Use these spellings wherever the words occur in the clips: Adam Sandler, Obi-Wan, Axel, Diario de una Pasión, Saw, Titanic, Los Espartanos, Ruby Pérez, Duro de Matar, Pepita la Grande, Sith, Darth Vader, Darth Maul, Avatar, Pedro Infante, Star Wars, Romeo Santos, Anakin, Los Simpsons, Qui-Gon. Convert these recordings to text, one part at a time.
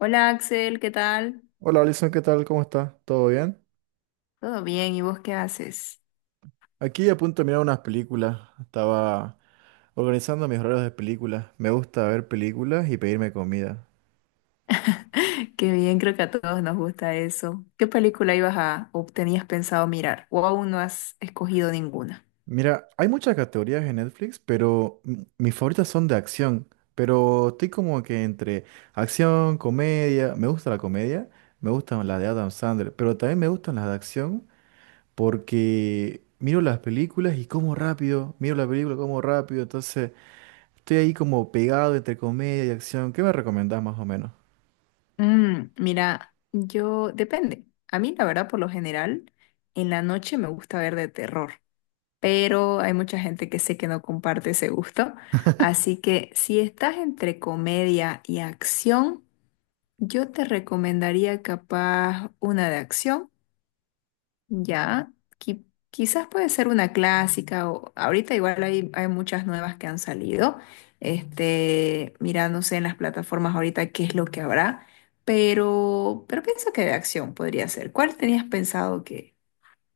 Hola Axel, ¿qué tal? Hola Alison, ¿qué tal? ¿Cómo estás? ¿Todo bien? ¿Todo bien? ¿Y vos qué haces? Aquí a punto de mirar unas películas. Estaba organizando mis horarios de películas. Me gusta ver películas y pedirme comida. Qué bien, creo que a todos nos gusta eso. ¿Qué película ibas a o tenías pensado mirar? ¿O aún no has escogido ninguna? Mira, hay muchas categorías en Netflix, pero mis favoritas son de acción. Pero estoy como que entre acción, comedia. Me gusta la comedia, me gustan las de Adam Sandler, pero también me gustan las de acción porque miro las películas y como rápido, miro la película como rápido, entonces. Estoy ahí como pegado entre comedia y acción. ¿Qué me recomendás más o menos? Mira, yo depende. A mí, la verdad, por lo general, en la noche me gusta ver de terror, pero hay mucha gente que sé que no comparte ese gusto. Así que si estás entre comedia y acción, yo te recomendaría capaz una de acción. Ya, qui- quizás puede ser una clásica o ahorita igual hay muchas nuevas que han salido. Este, mira, no sé en las plataformas ahorita qué es lo que habrá, pero pienso que de acción podría ser. ¿Cuál tenías pensado que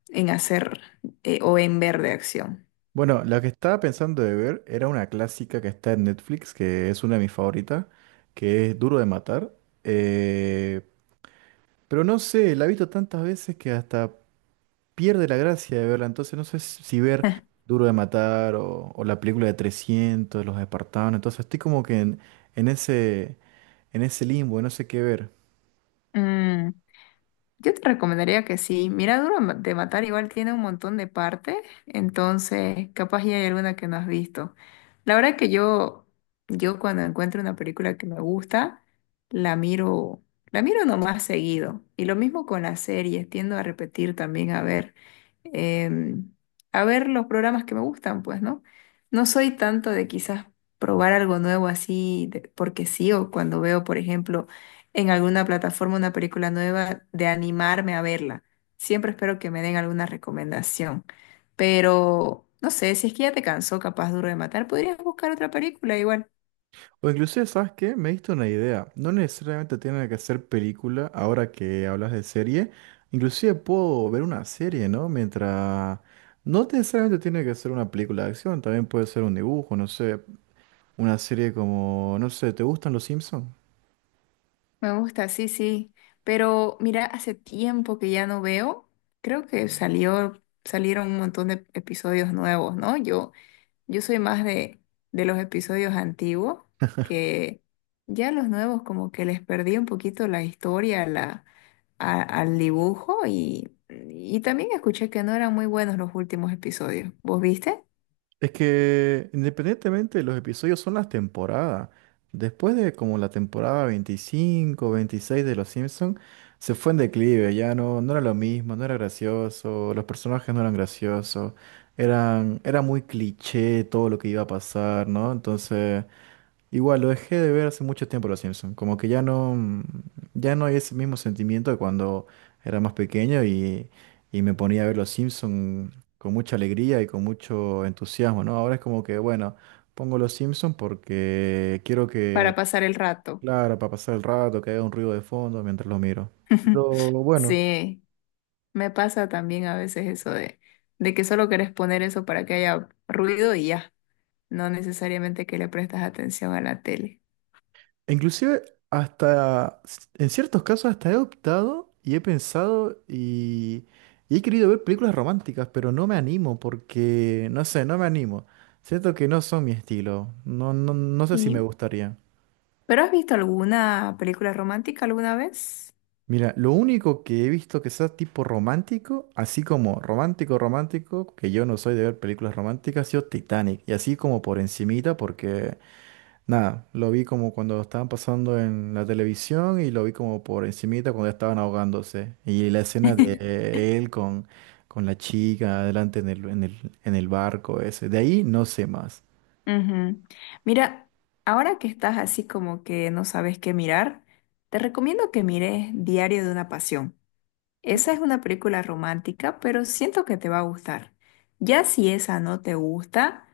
en hacer o en ver de acción? Bueno, la que estaba pensando de ver era una clásica que está en Netflix, que es una de mis favoritas, que es Duro de Matar. Eh, pero no sé, la he visto tantas veces que hasta pierde la gracia de verla. Entonces no sé si ver Duro de Matar o la película de 300, Los Espartanos. Entonces estoy como que en ese, en ese limbo, no sé qué ver. Mm. Yo te recomendaría que sí. Mira, Duro de Matar igual tiene un montón de partes, entonces capaz ya hay alguna que no has visto. La verdad que yo cuando encuentro una película que me gusta, la miro, la miro nomás seguido. Y lo mismo con las series, tiendo a repetir también em, a ver los programas que me gustan, pues, ¿no? No soy tanto de quizás probar algo nuevo así, porque sí, o cuando veo, por ejemplo, en alguna plataforma una película nueva de animarme a verla. Siempre espero que me den alguna recomendación. Pero no sé, si es que ya te cansó, capaz Duro de Matar, podrías buscar otra película igual. O inclusive, ¿sabes qué? Me diste una idea. No necesariamente tiene que ser película, ahora que hablas de serie. Inclusive puedo ver una serie, ¿no? Mientras, no necesariamente tiene que ser una película de acción, también puede ser un dibujo, no sé. Una serie como, no sé, ¿te gustan los Simpsons? Me gusta, sí, sí. Pero mira, hace tiempo que ya no veo. Creo que salió, salieron un montón de episodios nuevos, ¿no? Yo soy más de los episodios antiguos, que ya los nuevos como que les perdí un poquito la historia, al dibujo y también escuché que no eran muy buenos los últimos episodios. ¿Vos viste? Es que independientemente de los episodios son las temporadas. Después de como la temporada 25, 26 de Los Simpsons, se fue en declive, ya no, no era lo mismo, no era gracioso, los personajes no eran graciosos, eran, era muy cliché todo lo que iba a pasar, ¿no? Entonces, igual, lo dejé de ver hace mucho tiempo Los Simpson. Como que ya no, ya no hay ese mismo sentimiento de cuando era más pequeño y me ponía a ver Los Simpson con mucha alegría y con mucho entusiasmo, ¿no? Ahora es como que, bueno, pongo Los Simpson porque quiero que, Para pasar el rato. claro, para pasar el rato, que haya un ruido de fondo mientras lo miro. Pero bueno. Sí, me pasa también a veces eso de que solo querés poner eso para que haya ruido y ya, no necesariamente que le prestas atención a la tele. Inclusive hasta, en ciertos casos hasta he optado y he pensado y he querido ver películas románticas, pero no me animo porque, no sé, no me animo. Siento que no son mi estilo. No, no, no sé si me Sí. gustaría. ¿Pero has visto alguna película romántica alguna vez? Mira, lo único que he visto que sea tipo romántico, así como romántico, romántico, que yo no soy de ver películas románticas, ha sido Titanic. Y así como por encimita, porque nada, lo vi como cuando estaban pasando en la televisión y lo vi como por encimita cuando estaban ahogándose. Y la escena de él con la chica adelante en el, en el, en el barco ese. De ahí no sé más. Ujú. Mira, ahora que estás así como que no sabes qué mirar, te recomiendo que mires Diario de una Pasión. Esa es una película romántica, pero siento que te va a gustar. Ya si esa no te gusta,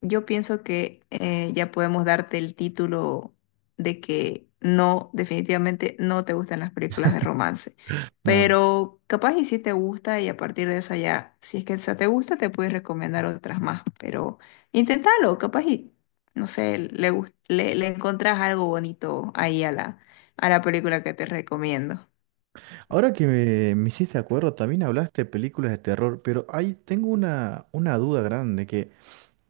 yo pienso que ya podemos darte el título de que no, definitivamente no te gustan las películas de romance. Nada. Pero capaz y si te gusta y a partir de esa ya, si es que esa te gusta, te puedes recomendar otras más. Pero inténtalo, capaz y, no sé, le encontrás algo bonito ahí a la película que te recomiendo. Ahora que me hiciste acuerdo, también hablaste de películas de terror, pero ahí tengo una duda grande que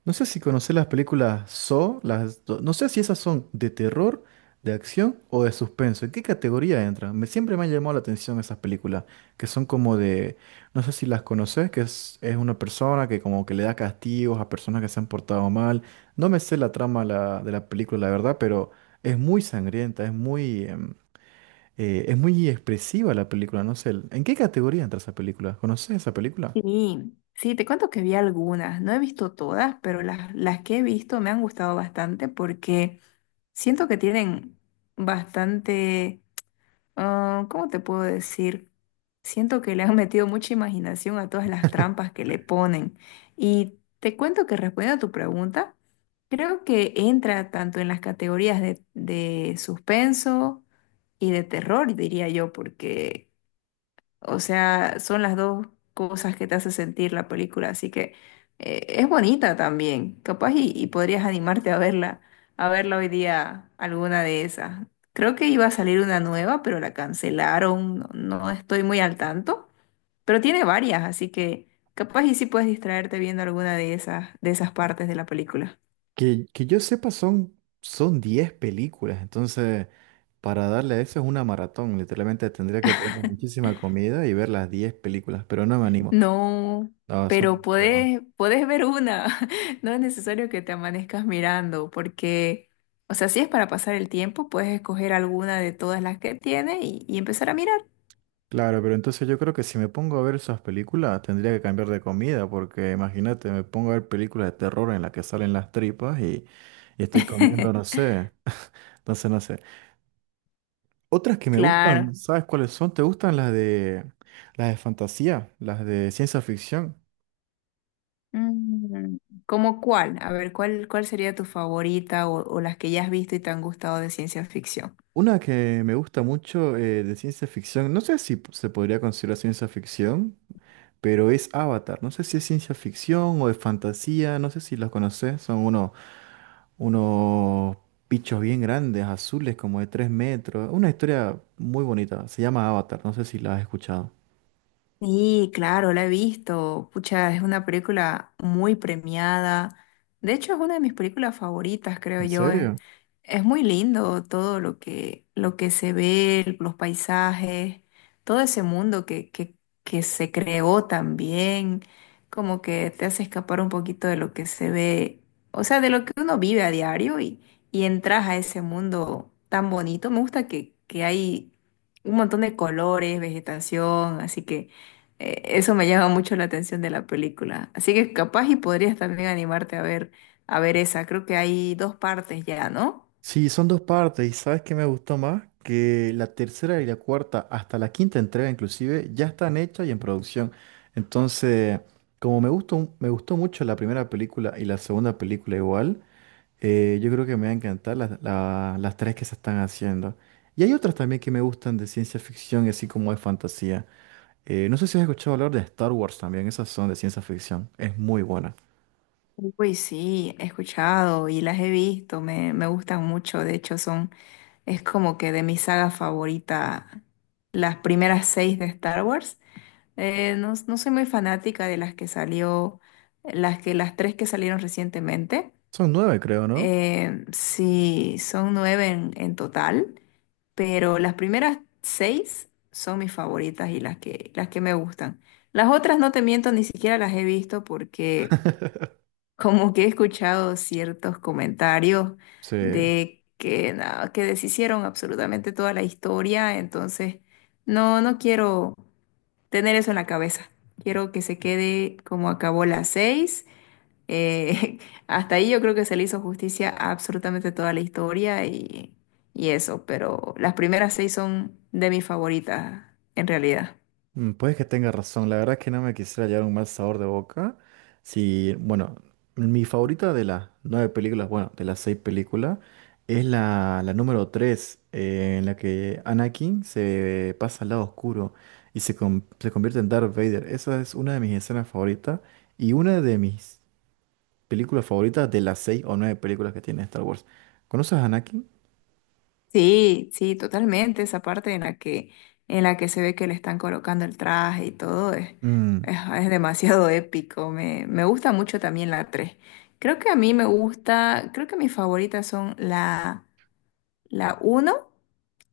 no sé si conocés las películas Saw, las, no sé si esas son de terror, de acción o de suspenso. ¿En qué categoría entran? Me, siempre me han llamado la atención esas películas, que son como de, no sé si las conocés, que es una persona que como que le da castigos a personas que se han portado mal. No me sé la trama de la película, la verdad, pero es muy sangrienta, es muy, es muy expresiva la película, no sé. ¿En qué categoría entra esa película? ¿Conocés esa película? Sí, sí, te cuento que vi algunas, no he visto todas, pero las que he visto me han gustado bastante porque siento que tienen bastante, ¿cómo te puedo decir? Siento que le han metido mucha imaginación a todas las trampas que le ponen. Y te cuento que respondiendo a tu pregunta, creo que entra tanto en las categorías de suspenso y de terror, diría yo, porque. O sea, son las dos cosas que te hace sentir la película, así que es bonita también, capaz y podrías animarte a verla hoy día alguna de esas. Creo que iba a salir una nueva, pero la cancelaron, no, no estoy muy al tanto, pero tiene varias, así que capaz y sí puedes distraerte viendo alguna de esas partes de la película. Que yo sepa, son, son 10 películas, entonces para darle a eso es una maratón, literalmente tendría que pedir muchísima comida y ver las 10 películas, pero no me animo. No, No, son pero demasiadas. puedes ver una. No es necesario que te amanezcas mirando, porque, o sea, si es para pasar el tiempo, puedes escoger alguna de todas las que tiene y empezar a mirar. Claro, pero entonces yo creo que si me pongo a ver esas películas tendría que cambiar de comida, porque imagínate, me pongo a ver películas de terror en las que salen las tripas y estoy comiendo, no sé, entonces no sé. Otras que me gustan, Claro. ¿sabes cuáles son? ¿Te gustan las de fantasía, las de ciencia ficción? Mm, ¿Cómo cuál? A ver, ¿cuál sería tu favorita o las que ya has visto y te han gustado de ciencia ficción? Una que me gusta mucho de ciencia ficción, no sé si se podría considerar ciencia ficción, pero es Avatar. No sé si es ciencia ficción o de fantasía, no sé si los conoces. Son unos, unos bichos bien grandes, azules, como de 3 metros. Una historia muy bonita. Se llama Avatar, no sé si la has escuchado. Sí, claro, la he visto. Pucha, es una película muy premiada. De hecho, es una de mis películas favoritas, creo ¿En yo. Es, serio? es muy lindo todo lo que, se ve, los paisajes, todo ese mundo que se creó también, como que te hace escapar un poquito de lo que se ve, o sea, de lo que uno vive a diario y entras a ese mundo tan bonito. Me gusta que hay un montón de colores, vegetación, así que. Eso me llama mucho la atención de la película. Así que capaz y podrías también animarte a ver esa. Creo que hay dos partes ya, ¿no? Sí, son dos partes y ¿sabes qué me gustó más? Que la tercera y la cuarta, hasta la quinta entrega inclusive, ya están hechas y en producción. Entonces, como me gustó, me gustó mucho la primera película y la segunda película igual, yo creo que me va a encantar las las tres que se están haciendo. Y hay otras también que me gustan de ciencia ficción y así como de fantasía. No sé si has escuchado hablar de Star Wars también, esas son de ciencia ficción. Es muy buena. Uy, sí, he escuchado y las he visto, me gustan mucho. De hecho, son, es como que de mi saga favorita, las primeras seis de Star Wars. No, no soy muy fanática de las que salió, las que, las tres que salieron recientemente. Son nueve, creo, ¿no? Sí, son nueve en total, pero las primeras seis son mis favoritas y las que me gustan. Las otras no te miento, ni siquiera las he visto porque como que he escuchado ciertos comentarios Sí. de que, nada, que deshicieron absolutamente toda la historia, entonces no, no quiero tener eso en la cabeza. Quiero que se quede como acabó las seis, eh, hasta ahí yo creo que se le hizo justicia a absolutamente toda la historia y eso, pero las primeras seis son de mis favoritas, en realidad. Mm, puede que tenga razón, la verdad es que no me quisiera llevar un mal sabor de boca. Si, bueno, mi favorita de las nueve películas, bueno, de las seis películas, es la, la número tres, en la que Anakin se pasa al lado oscuro y se, se convierte en Darth Vader. Esa es una de mis escenas favoritas y una de mis películas favoritas de las seis o nueve películas que tiene Star Wars. ¿Conoces a Anakin? Sí, sí, totalmente. Esa parte en la que, se ve que le están colocando el traje y todo es, Mm. es demasiado épico. Me gusta mucho también la tres. Creo que a mí me gusta, creo que mis favoritas son la uno,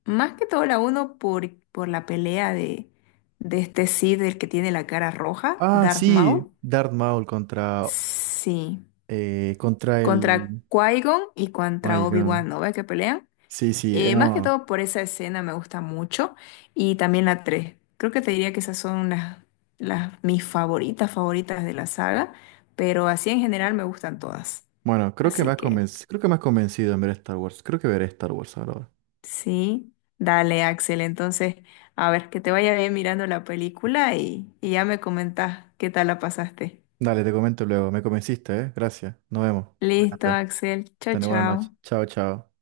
más que todo la uno por la pelea de este Sith, el que tiene la cara roja, Ah, Darth sí, Maul. Darth Maul contra, Sí, contra contra el. Qui-Gon y Oh contra My God. Obi-Wan, ¿no? ¿Ves que pelean? Sí, sí, Más que no. todo por esa escena me gusta mucho. Y también la tres. Creo que te diría que esas son las mis favoritas, favoritas de la saga. Pero así en general me gustan todas. Bueno, creo que me Así has que. Creo que me has convencido en ver Star Wars. Creo que veré Star Wars ahora. Sí, dale, Axel. Entonces, a ver, que te vaya bien mirando la película y ya me comentas qué tal la pasaste. Dale, te comento luego. Me convenciste, ¿eh? Gracias. Nos vemos. Listo, Cuídate. Axel. Chao, Ten buenas noches. chao. Chao, chao.